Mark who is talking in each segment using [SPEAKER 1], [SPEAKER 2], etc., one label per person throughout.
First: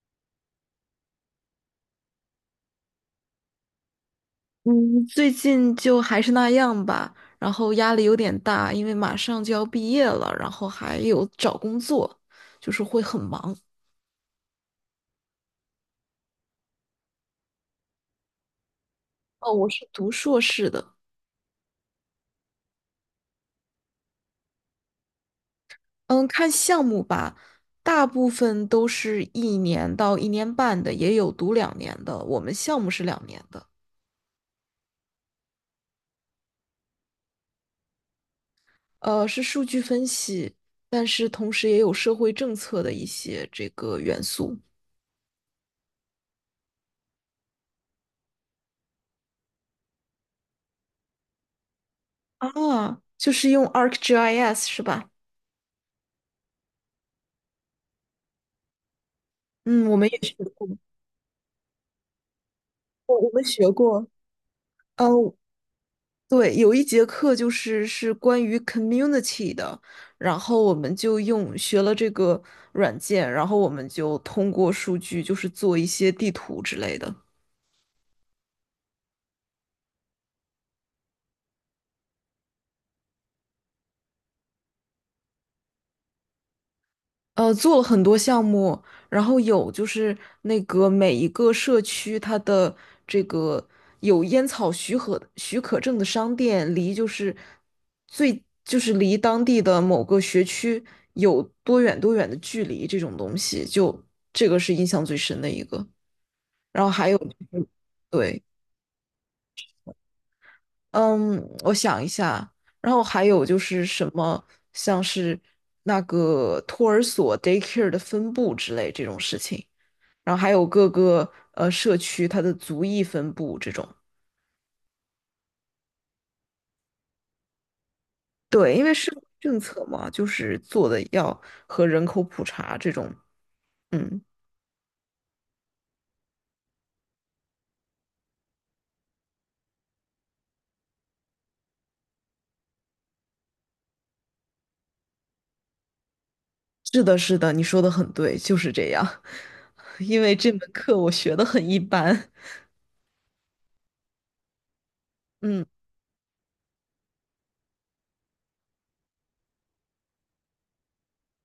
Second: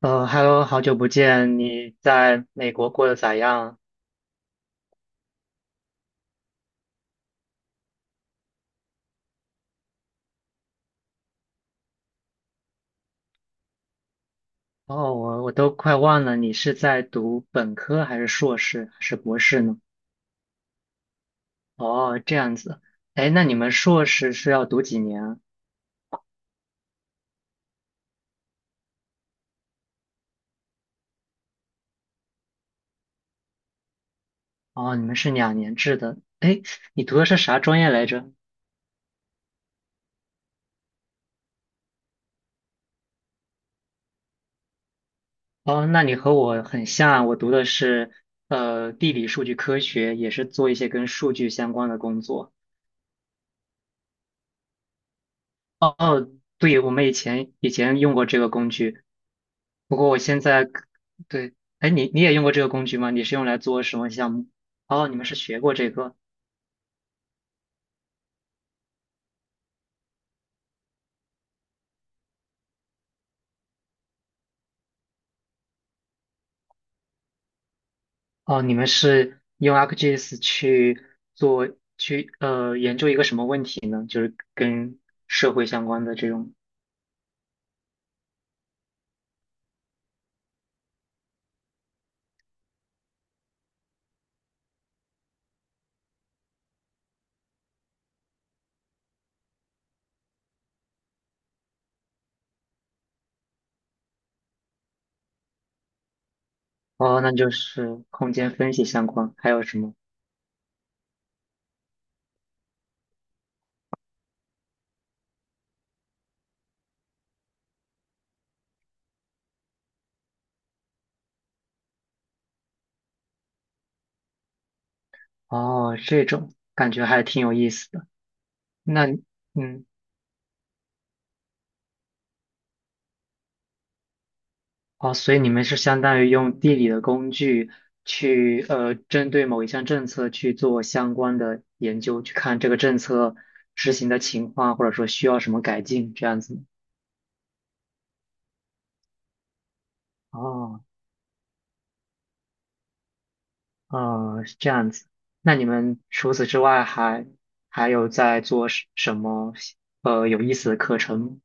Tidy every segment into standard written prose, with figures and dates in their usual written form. [SPEAKER 1] 嗯，Hello，好久不见，你在美国过得咋样？
[SPEAKER 2] 嗯，最近就还是那样吧，然后压力有点大，因为马上就要毕业了，然后还有找工作，就是会很忙。
[SPEAKER 1] 哦，我都快忘了，你是在读本科还是硕士还是博
[SPEAKER 2] 哦，
[SPEAKER 1] 士
[SPEAKER 2] 我
[SPEAKER 1] 呢？
[SPEAKER 2] 是读硕士的。
[SPEAKER 1] 哦，这样子，哎，那你们硕士是要读几年啊。
[SPEAKER 2] 嗯，看项目吧，大部分都是一年到1年半的，也有读两年的，我们项目是两年的。
[SPEAKER 1] 哦，你们是2年制的。哎，你读的是啥专业来着？
[SPEAKER 2] 是数据分析，但是同时也有社会政策的一些这个元素。
[SPEAKER 1] 哦，那你和我很像，我读的是地理数据科学，也是做一些跟数据相关的工作。
[SPEAKER 2] 啊，就是用 ArcGIS 是吧？
[SPEAKER 1] 哦，对，我们以前用过这个工具。
[SPEAKER 2] 嗯，
[SPEAKER 1] 不
[SPEAKER 2] 我们
[SPEAKER 1] 过我
[SPEAKER 2] 也学
[SPEAKER 1] 现在，
[SPEAKER 2] 过，
[SPEAKER 1] 对，哎，你也用过这个工具吗？
[SPEAKER 2] 我
[SPEAKER 1] 你
[SPEAKER 2] 我
[SPEAKER 1] 是
[SPEAKER 2] 们
[SPEAKER 1] 用来
[SPEAKER 2] 学
[SPEAKER 1] 做什
[SPEAKER 2] 过。
[SPEAKER 1] 么项目？哦，你们
[SPEAKER 2] 哦，
[SPEAKER 1] 是学过这个，
[SPEAKER 2] 对，有一节课就是关于 community 的，然后我们就学了这个软件，然后我们就通过数据就是做一些地图之类的。
[SPEAKER 1] 哦，你们是用 ArcGIS 去做，去研究一个什么问题呢？跟社会相关的这种，
[SPEAKER 2] 做了很多项目，然后有就是那个每一个社区它的这个有烟草许可证的商店，离就是最就是离当地的某个学区有多远多远的距离，这种东西就这个是印象最深的一个。然后还有
[SPEAKER 1] 哦，
[SPEAKER 2] 就
[SPEAKER 1] 那就
[SPEAKER 2] 是
[SPEAKER 1] 是空
[SPEAKER 2] 对，
[SPEAKER 1] 间分析相关，还有什么？
[SPEAKER 2] 嗯，我想一下，然后还有就是什么像是那个托儿所 daycare 的分布之类这种事情。然后还有各个呃社区它的族裔分布这种。
[SPEAKER 1] 哦，这种感觉还挺有意思的。
[SPEAKER 2] 对，因为
[SPEAKER 1] 那
[SPEAKER 2] 是
[SPEAKER 1] 你
[SPEAKER 2] 政策
[SPEAKER 1] 嗯，
[SPEAKER 2] 嘛，就是做的要和人口普查这种。嗯，
[SPEAKER 1] 哦，所以你们是相当于用地理的工具去，针对某一项政策去做相关的研究，去看这个政策执行的情况，或者说需要什么改进，这样子吗。
[SPEAKER 2] 是的，是的，你说的很对，就是这样。因为这门
[SPEAKER 1] 哦，
[SPEAKER 2] 课我学的很一般。
[SPEAKER 1] 是这样子。那你
[SPEAKER 2] 嗯。
[SPEAKER 1] 们除此之外还有在做什么有意思的课程吗？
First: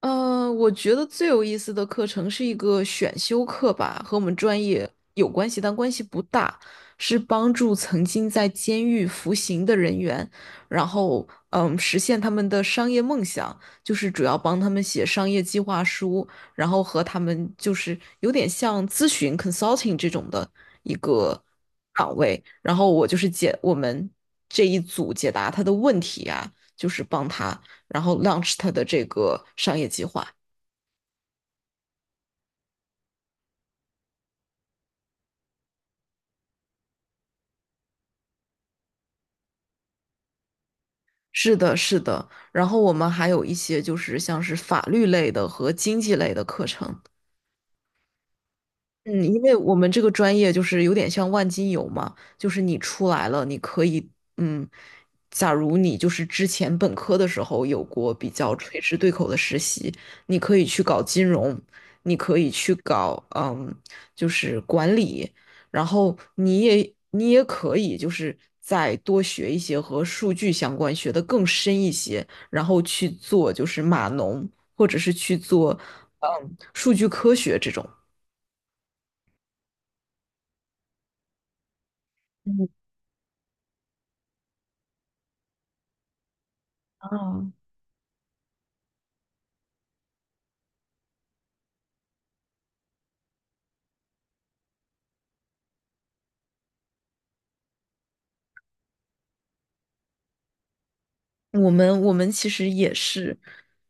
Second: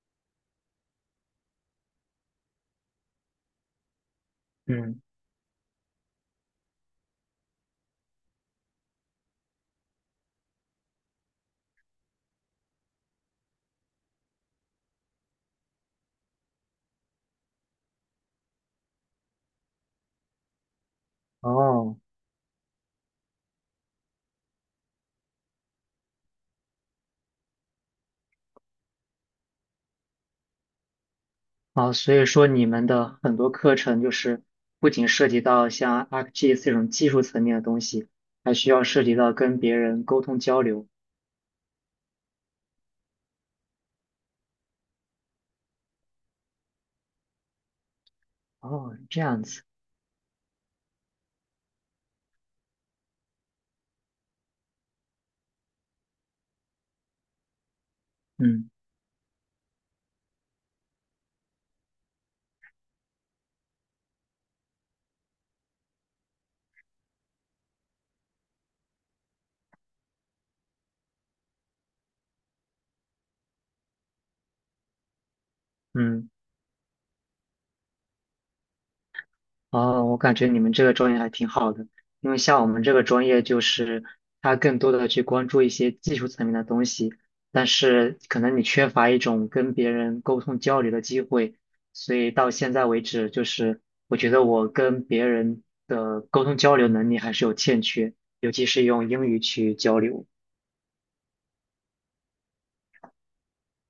[SPEAKER 2] 我觉得最有意思的课程是一个选修课吧，和我们专业
[SPEAKER 1] 嗯，
[SPEAKER 2] 有关系，但关系不大，是帮助曾经在监狱服刑的人员，然后实现他们的商业梦想，就是主要帮他们写商业计划书，然后和他们就是有点像咨询 consulting 这种的一个
[SPEAKER 1] 哦。
[SPEAKER 2] 岗位，然后我就是我们这一组解答他的问题啊，就是帮他。然后 launch 它的这个商业计划。
[SPEAKER 1] 啊，所以说你们的很多课程就是不仅涉及到像 ArcGIS 这种技术层面的东西，还需要涉及到跟别人沟通交流。
[SPEAKER 2] 是的，是的。然后我们还有一些就是像是法律类的和经济类的课程。
[SPEAKER 1] 哦，这
[SPEAKER 2] 嗯，因
[SPEAKER 1] 样
[SPEAKER 2] 为
[SPEAKER 1] 子，
[SPEAKER 2] 我们这个专业就是有点像万金油嘛，就是你出来了，你可以，嗯，假如你就是之前本科的时候有过比较
[SPEAKER 1] 嗯
[SPEAKER 2] 垂直对口的实习，你可以去搞金融，你可以去搞，就是管理，然后你也可以就是再多学一些和数据相关，学得更深一些，然后去做就是码农，或者是去做，
[SPEAKER 1] 嗯。
[SPEAKER 2] 数据科学这种。
[SPEAKER 1] 哦，我感觉你们这个专业还挺好的，因为像我们这个专业，就是它更多的去关注一些技术层面的东西，
[SPEAKER 2] 嗯，
[SPEAKER 1] 但是可能你缺乏一种跟别人沟通交流的机会，所以到现在为止，就是我觉得我跟别人的沟通交流能力还是有欠缺，尤其是用英语去交流。
[SPEAKER 2] 我们其实也是，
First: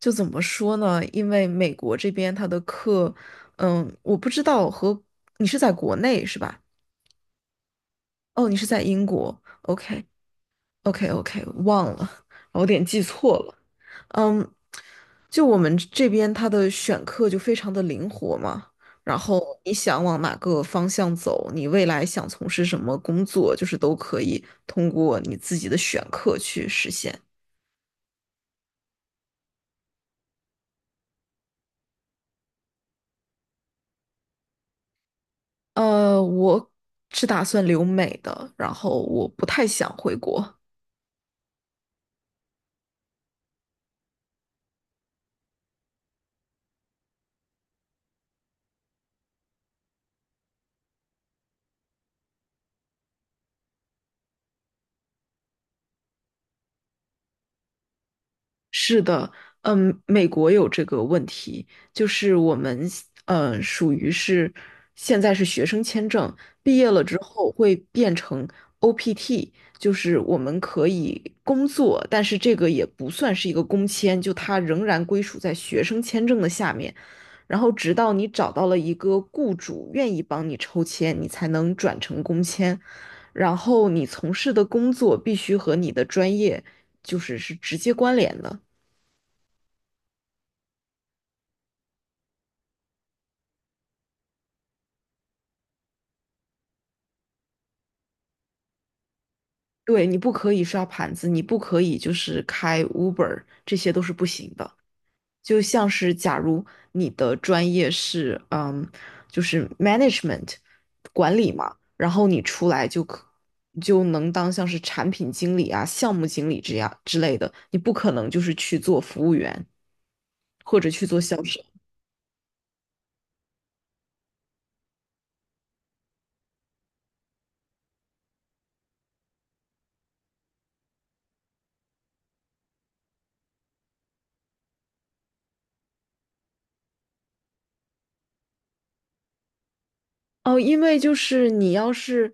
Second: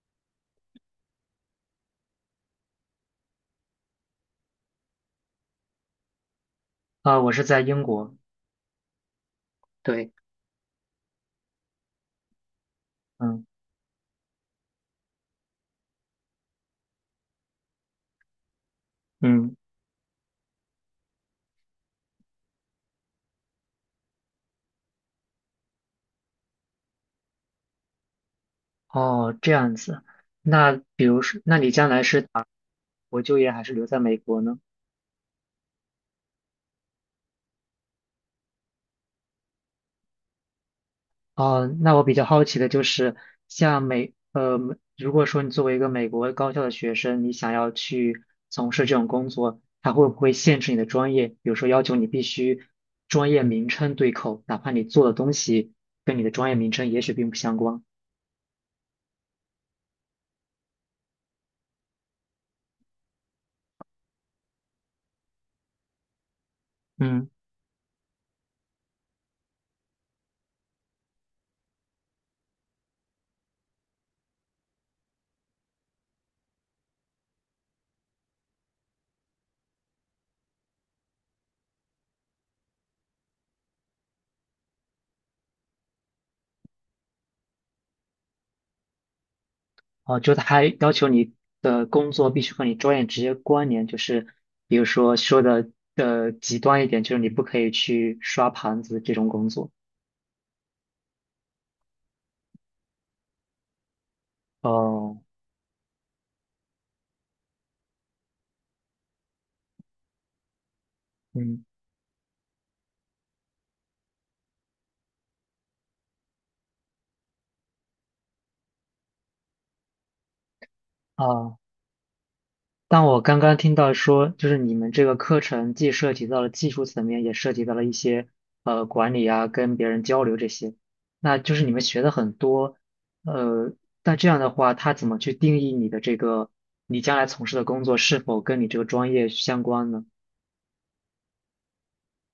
[SPEAKER 2] 就怎么说呢？因为美国这边它的课，我不知道和你是在国内是吧？
[SPEAKER 1] 啊，我是在英国，
[SPEAKER 2] 哦，你是在英国，OK
[SPEAKER 1] 对，
[SPEAKER 2] OK OK，忘了，我有点记错
[SPEAKER 1] 嗯
[SPEAKER 2] 了。嗯，就我们这边他的选课就非常的灵活嘛，然后
[SPEAKER 1] 嗯，
[SPEAKER 2] 你想往哪个方向走，你未来想从事什么工作，就是都可以通过你自己的选课去实现。
[SPEAKER 1] 哦，这样子，那比如说，那你将来是打国就业还是留在美国呢？
[SPEAKER 2] 我是打算留美的，然后我不太想回国。
[SPEAKER 1] 哦，那我比较好奇的就是，像美，呃，如果说你作为一个美国高校的学生，你想要去从事这种工作，它会不会限制你的专业？比如说要求你必须专业名称对口，哪怕你做的东西跟你的专业名称也许并不相关。
[SPEAKER 2] 是的，嗯，美国有这个问题，就是我们属于是现在是学生签证，毕业了之
[SPEAKER 1] 嗯，
[SPEAKER 2] 后会变成 OPT，就是我们可以工作，但是这个也不算是一个工签，就它仍然归属在学生签证的下面，然后直到你找到了一个雇主愿意帮你抽签，你才能转成工签，然后你从事的工作必须和你的专业是直接关联的。
[SPEAKER 1] 哦，就它还要求你的工作必须和你专业直接关联，就是比如说的极端一点，就是你不可以去刷盘子这种工作。
[SPEAKER 2] 对，你不可以刷盘子，你不可以就是开 Uber，这些都是不行的。
[SPEAKER 1] 哦，
[SPEAKER 2] 就像是假如你的专业是就是 management 管理
[SPEAKER 1] 嗯。
[SPEAKER 2] 嘛，然后你出来就能当像是产品经理啊、项目经理这样之类的，你不可能就是去做服务员或者去做销
[SPEAKER 1] 啊，
[SPEAKER 2] 售。
[SPEAKER 1] 但我刚刚听到说，就是你们这个课程既涉及到了技术层面，也涉及到了一些管理啊，跟别人交流这些。那就是你们学的很多，呃，但这样的话，他怎么去定义你的这个你将来从事的工作是否跟你这个专业相关呢？
[SPEAKER 2] 哦，因为就是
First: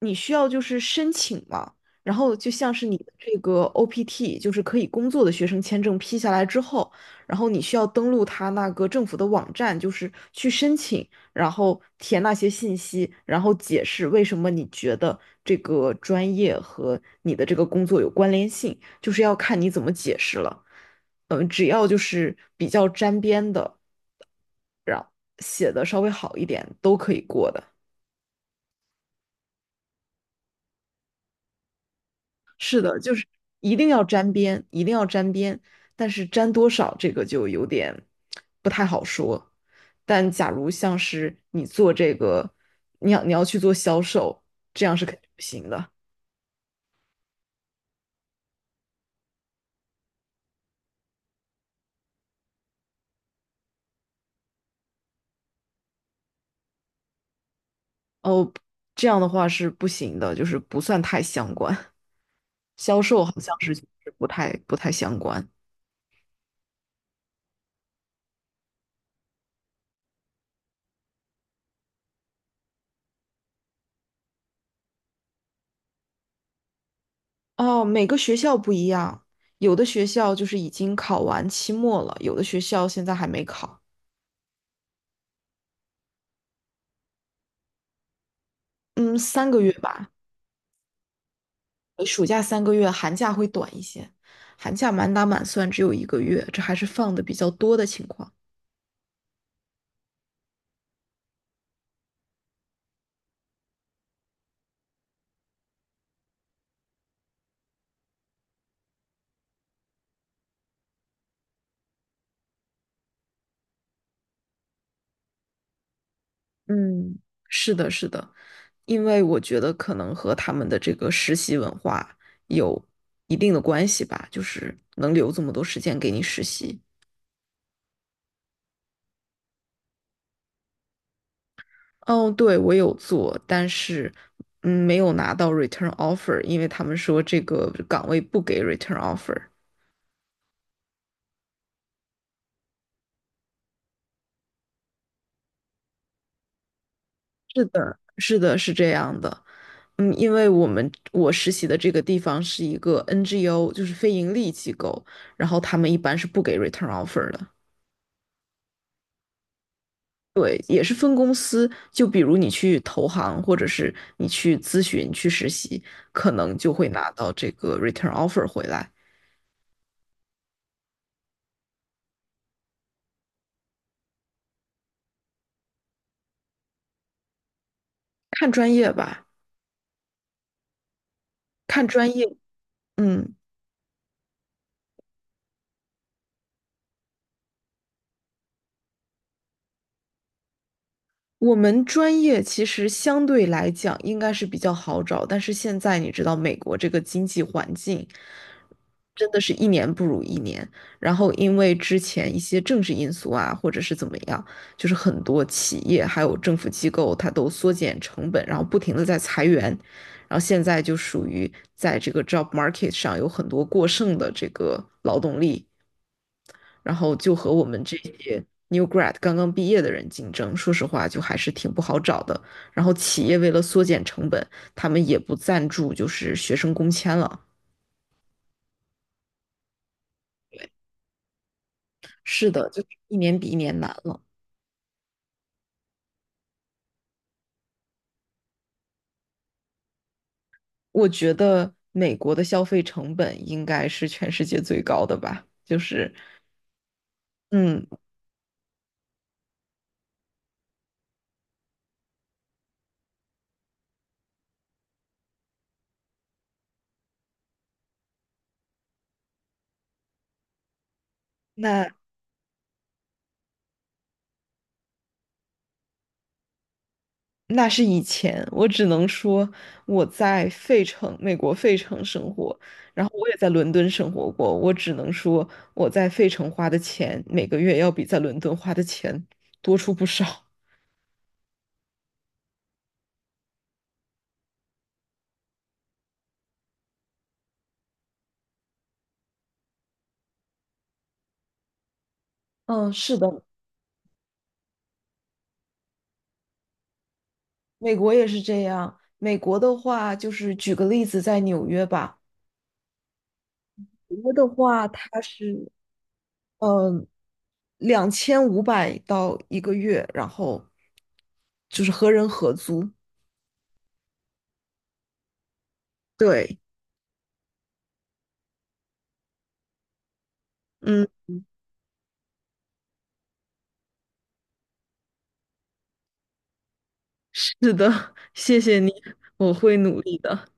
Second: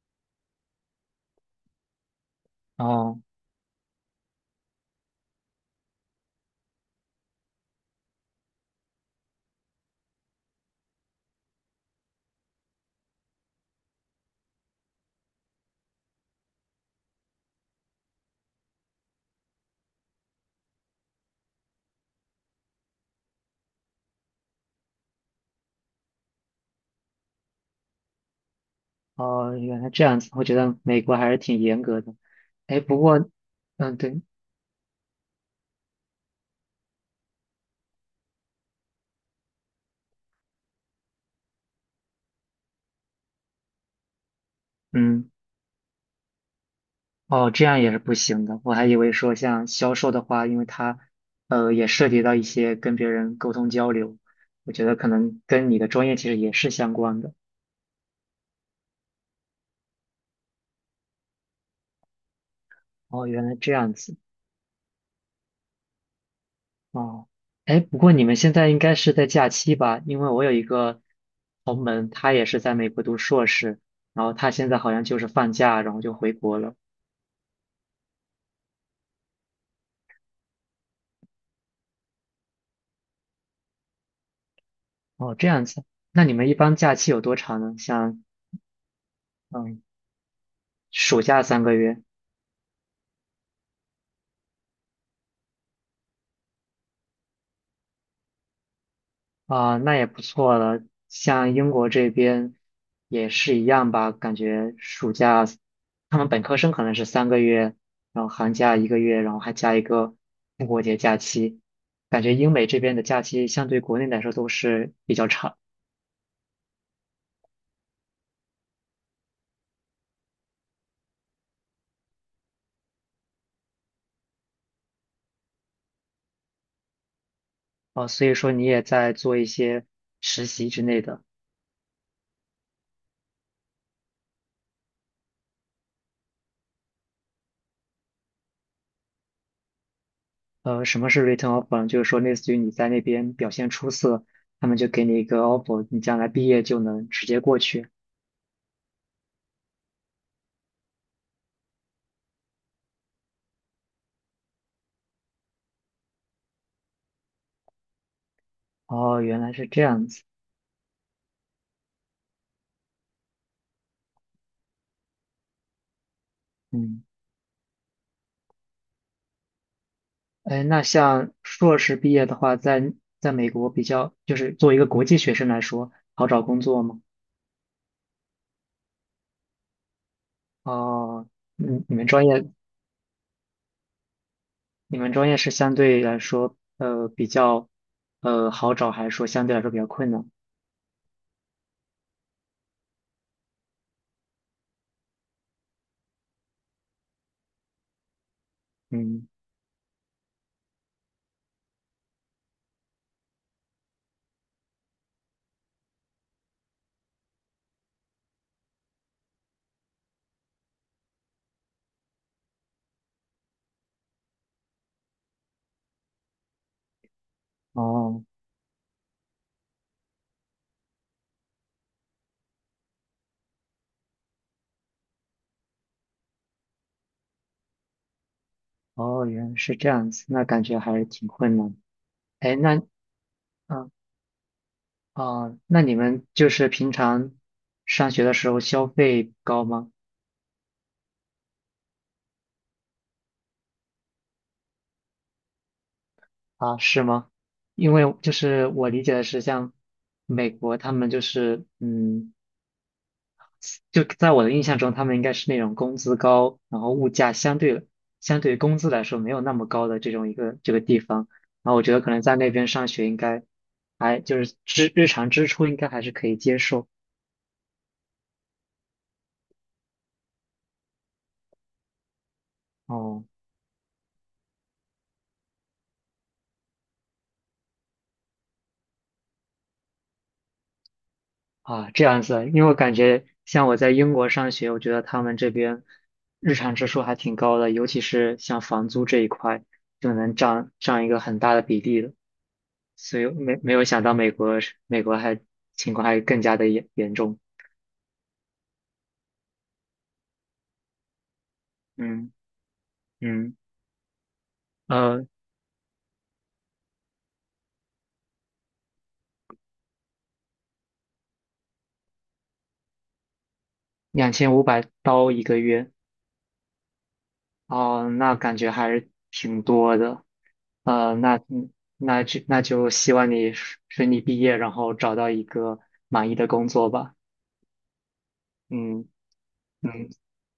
[SPEAKER 2] 你需要就是申请嘛，然后就像是你的
[SPEAKER 1] 哦
[SPEAKER 2] 这个 OPT，就是可以工作的学生签证批下来之后，然后你需要登录他那个政府的网站，就是去申请，然后填那些信息，然后解释为什么你觉得这个专业和你的这个工作有关联性，就是要看你怎么解释了。嗯，只要就是比较沾边的，然后写的稍微好一点，都可以过的。
[SPEAKER 1] 哦，原来这样子，我觉得美国还是挺严格的。哎，
[SPEAKER 2] 是的，
[SPEAKER 1] 不
[SPEAKER 2] 就是
[SPEAKER 1] 过，
[SPEAKER 2] 一定
[SPEAKER 1] 嗯，
[SPEAKER 2] 要
[SPEAKER 1] 对，
[SPEAKER 2] 沾边，一定要沾边，但是沾多少这个就有点不太好说。但假如像是你做这个，你要去做销售，这样是肯定
[SPEAKER 1] 嗯。
[SPEAKER 2] 不行的。
[SPEAKER 1] 哦，这样也是不行的。我还以为说像销售的话，因为它，也涉及到一些跟别人沟通交流，我觉得可能跟你的专业其实也是相关的。
[SPEAKER 2] 哦，这样的话是不行的，就是不算太相关。销售
[SPEAKER 1] 哦，
[SPEAKER 2] 好
[SPEAKER 1] 原
[SPEAKER 2] 像
[SPEAKER 1] 来这
[SPEAKER 2] 是就
[SPEAKER 1] 样
[SPEAKER 2] 是
[SPEAKER 1] 子。
[SPEAKER 2] 不太相关。
[SPEAKER 1] 哦，哎，不过你们现在应该是在假期吧？因为我有一个同门，他也是在美国读硕士，然后他现在好像就是放假，然后就回国了。
[SPEAKER 2] 哦，每个学校不一样，有的学校就是已经考完期末了，有的学校现在还没考。
[SPEAKER 1] 哦，这样子。那你们一般假期有多长呢？像，
[SPEAKER 2] 嗯，三个月
[SPEAKER 1] 嗯，
[SPEAKER 2] 吧。
[SPEAKER 1] 暑假三个月。
[SPEAKER 2] 暑假三个月，寒假会短一些，寒假满打满算只有一个月，这还是放的比较多的情况。
[SPEAKER 1] 啊，那也不错了。像英国这边也是一样吧，感觉暑假他们本科生可能是三个月，然后寒假一个月，然后还加一个复活节假期。感觉英美这边的假期相对国内来说都是比较长。
[SPEAKER 2] 嗯，是的，是的，因为我觉得可能和他们的这个实习文化有一定的关系吧，就是能留这么多时间给你实习。
[SPEAKER 1] 啊，所以说你也在做一些实习之类的。
[SPEAKER 2] 哦，对，我有做，但是没有拿到 return offer，因为他们说这个岗位不给 return offer。
[SPEAKER 1] 什么是 return offer？呢？就是说类似于你在那边表现出色，他们就给你一个 offer，你将来毕业就能直接过
[SPEAKER 2] 是
[SPEAKER 1] 去。
[SPEAKER 2] 的，是的，是这样的。嗯，因为我实习的这个地方是一个 NGO，就是非盈利机构，然后他们一般是不给 return offer 的。
[SPEAKER 1] 哦，原来是这样子。
[SPEAKER 2] 对，也是分公司，就比如你去投行，或者是你去咨询、去实习，可能就会
[SPEAKER 1] 嗯。
[SPEAKER 2] 拿到这个 return offer 回来。
[SPEAKER 1] 哎，那像硕士毕业的话，在美国比较，就是作为一个国际学生来说，好找工作吗？
[SPEAKER 2] 看专业吧，
[SPEAKER 1] 哦，嗯，
[SPEAKER 2] 看
[SPEAKER 1] 你们
[SPEAKER 2] 专
[SPEAKER 1] 专
[SPEAKER 2] 业。
[SPEAKER 1] 业，
[SPEAKER 2] 嗯，
[SPEAKER 1] 你们专业是相对来说，比较，好找，还是说相对来说比较困难？
[SPEAKER 2] 我们专业其实相对来讲应该是比较好找，但是现在你知道美国这个经济环境真
[SPEAKER 1] 嗯，
[SPEAKER 2] 的是一年不如一年，然后因为之前一些政治因素啊，或者是怎么样，就是很多企业还有政府机构它都缩减成本，然后不停的在裁员，然后现在就属于在这个 job market 上有很多过剩的这个劳动力。然后就和我们这
[SPEAKER 1] 哦，
[SPEAKER 2] 些 new grad 刚刚毕业的人竞争，说实话就还是挺不好找的。然后企业为了缩减成本，他们也不赞助就是学生工签了。
[SPEAKER 1] 哦，原来是这样子，那感觉还是挺困难。
[SPEAKER 2] 是
[SPEAKER 1] 哎，
[SPEAKER 2] 的，
[SPEAKER 1] 那，
[SPEAKER 2] 就是一年比一年难
[SPEAKER 1] 嗯，
[SPEAKER 2] 了。
[SPEAKER 1] 哦，那你们就是平常上学的时候消费高吗？
[SPEAKER 2] 我觉得美国的消费成本应该是全世界最高的吧，就是
[SPEAKER 1] 啊，是吗？
[SPEAKER 2] 嗯，
[SPEAKER 1] 因为就是我理解的是，像美国他们就是，嗯，就在我的印象中，他们应该是那种工资高，然后物价相对于工资来说没有那么高的这种一个这个地方。然后我
[SPEAKER 2] 那
[SPEAKER 1] 觉得可能在那边上学应该还就是支日常支出应该还是可以接受。
[SPEAKER 2] 那是以前，我只能说我在费城，美国费城生活，然后
[SPEAKER 1] 哦。
[SPEAKER 2] 我也在伦敦生活过。我只能说我在费城花的钱，每个月要比在伦敦花的钱多出不少。
[SPEAKER 1] 啊，这样子，因为我感觉像我在英国上学，我觉得他们这边日常支出还挺高的，尤其是像房租这一块，就能占一个很大的比例的。
[SPEAKER 2] 嗯，是
[SPEAKER 1] 所以
[SPEAKER 2] 的，
[SPEAKER 1] 没有想到美国还情况还更加的严重。
[SPEAKER 2] 美国也是这样。美国的话，就是举个例子，在纽约吧，
[SPEAKER 1] 嗯嗯，
[SPEAKER 2] 纽约的话，它
[SPEAKER 1] 呃，
[SPEAKER 2] 是嗯2500到一个月，然后就是和人合租。
[SPEAKER 1] 2500刀一个月，
[SPEAKER 2] 对，
[SPEAKER 1] 哦，那感觉还是挺多的。
[SPEAKER 2] 嗯。
[SPEAKER 1] 那，那就希望你顺利毕业，然后找到一个满意的工作吧。
[SPEAKER 2] 是的，谢谢你，
[SPEAKER 1] 嗯。
[SPEAKER 2] 我会努
[SPEAKER 1] 嗯，
[SPEAKER 2] 力的。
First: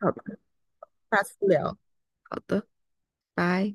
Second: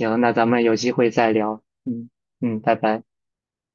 [SPEAKER 2] 好
[SPEAKER 1] 那
[SPEAKER 2] 的，
[SPEAKER 1] 咱们有机会
[SPEAKER 2] 下
[SPEAKER 1] 再
[SPEAKER 2] 次
[SPEAKER 1] 聊。
[SPEAKER 2] 聊。
[SPEAKER 1] 嗯
[SPEAKER 2] 好
[SPEAKER 1] 嗯，
[SPEAKER 2] 的，
[SPEAKER 1] 拜拜。
[SPEAKER 2] 拜。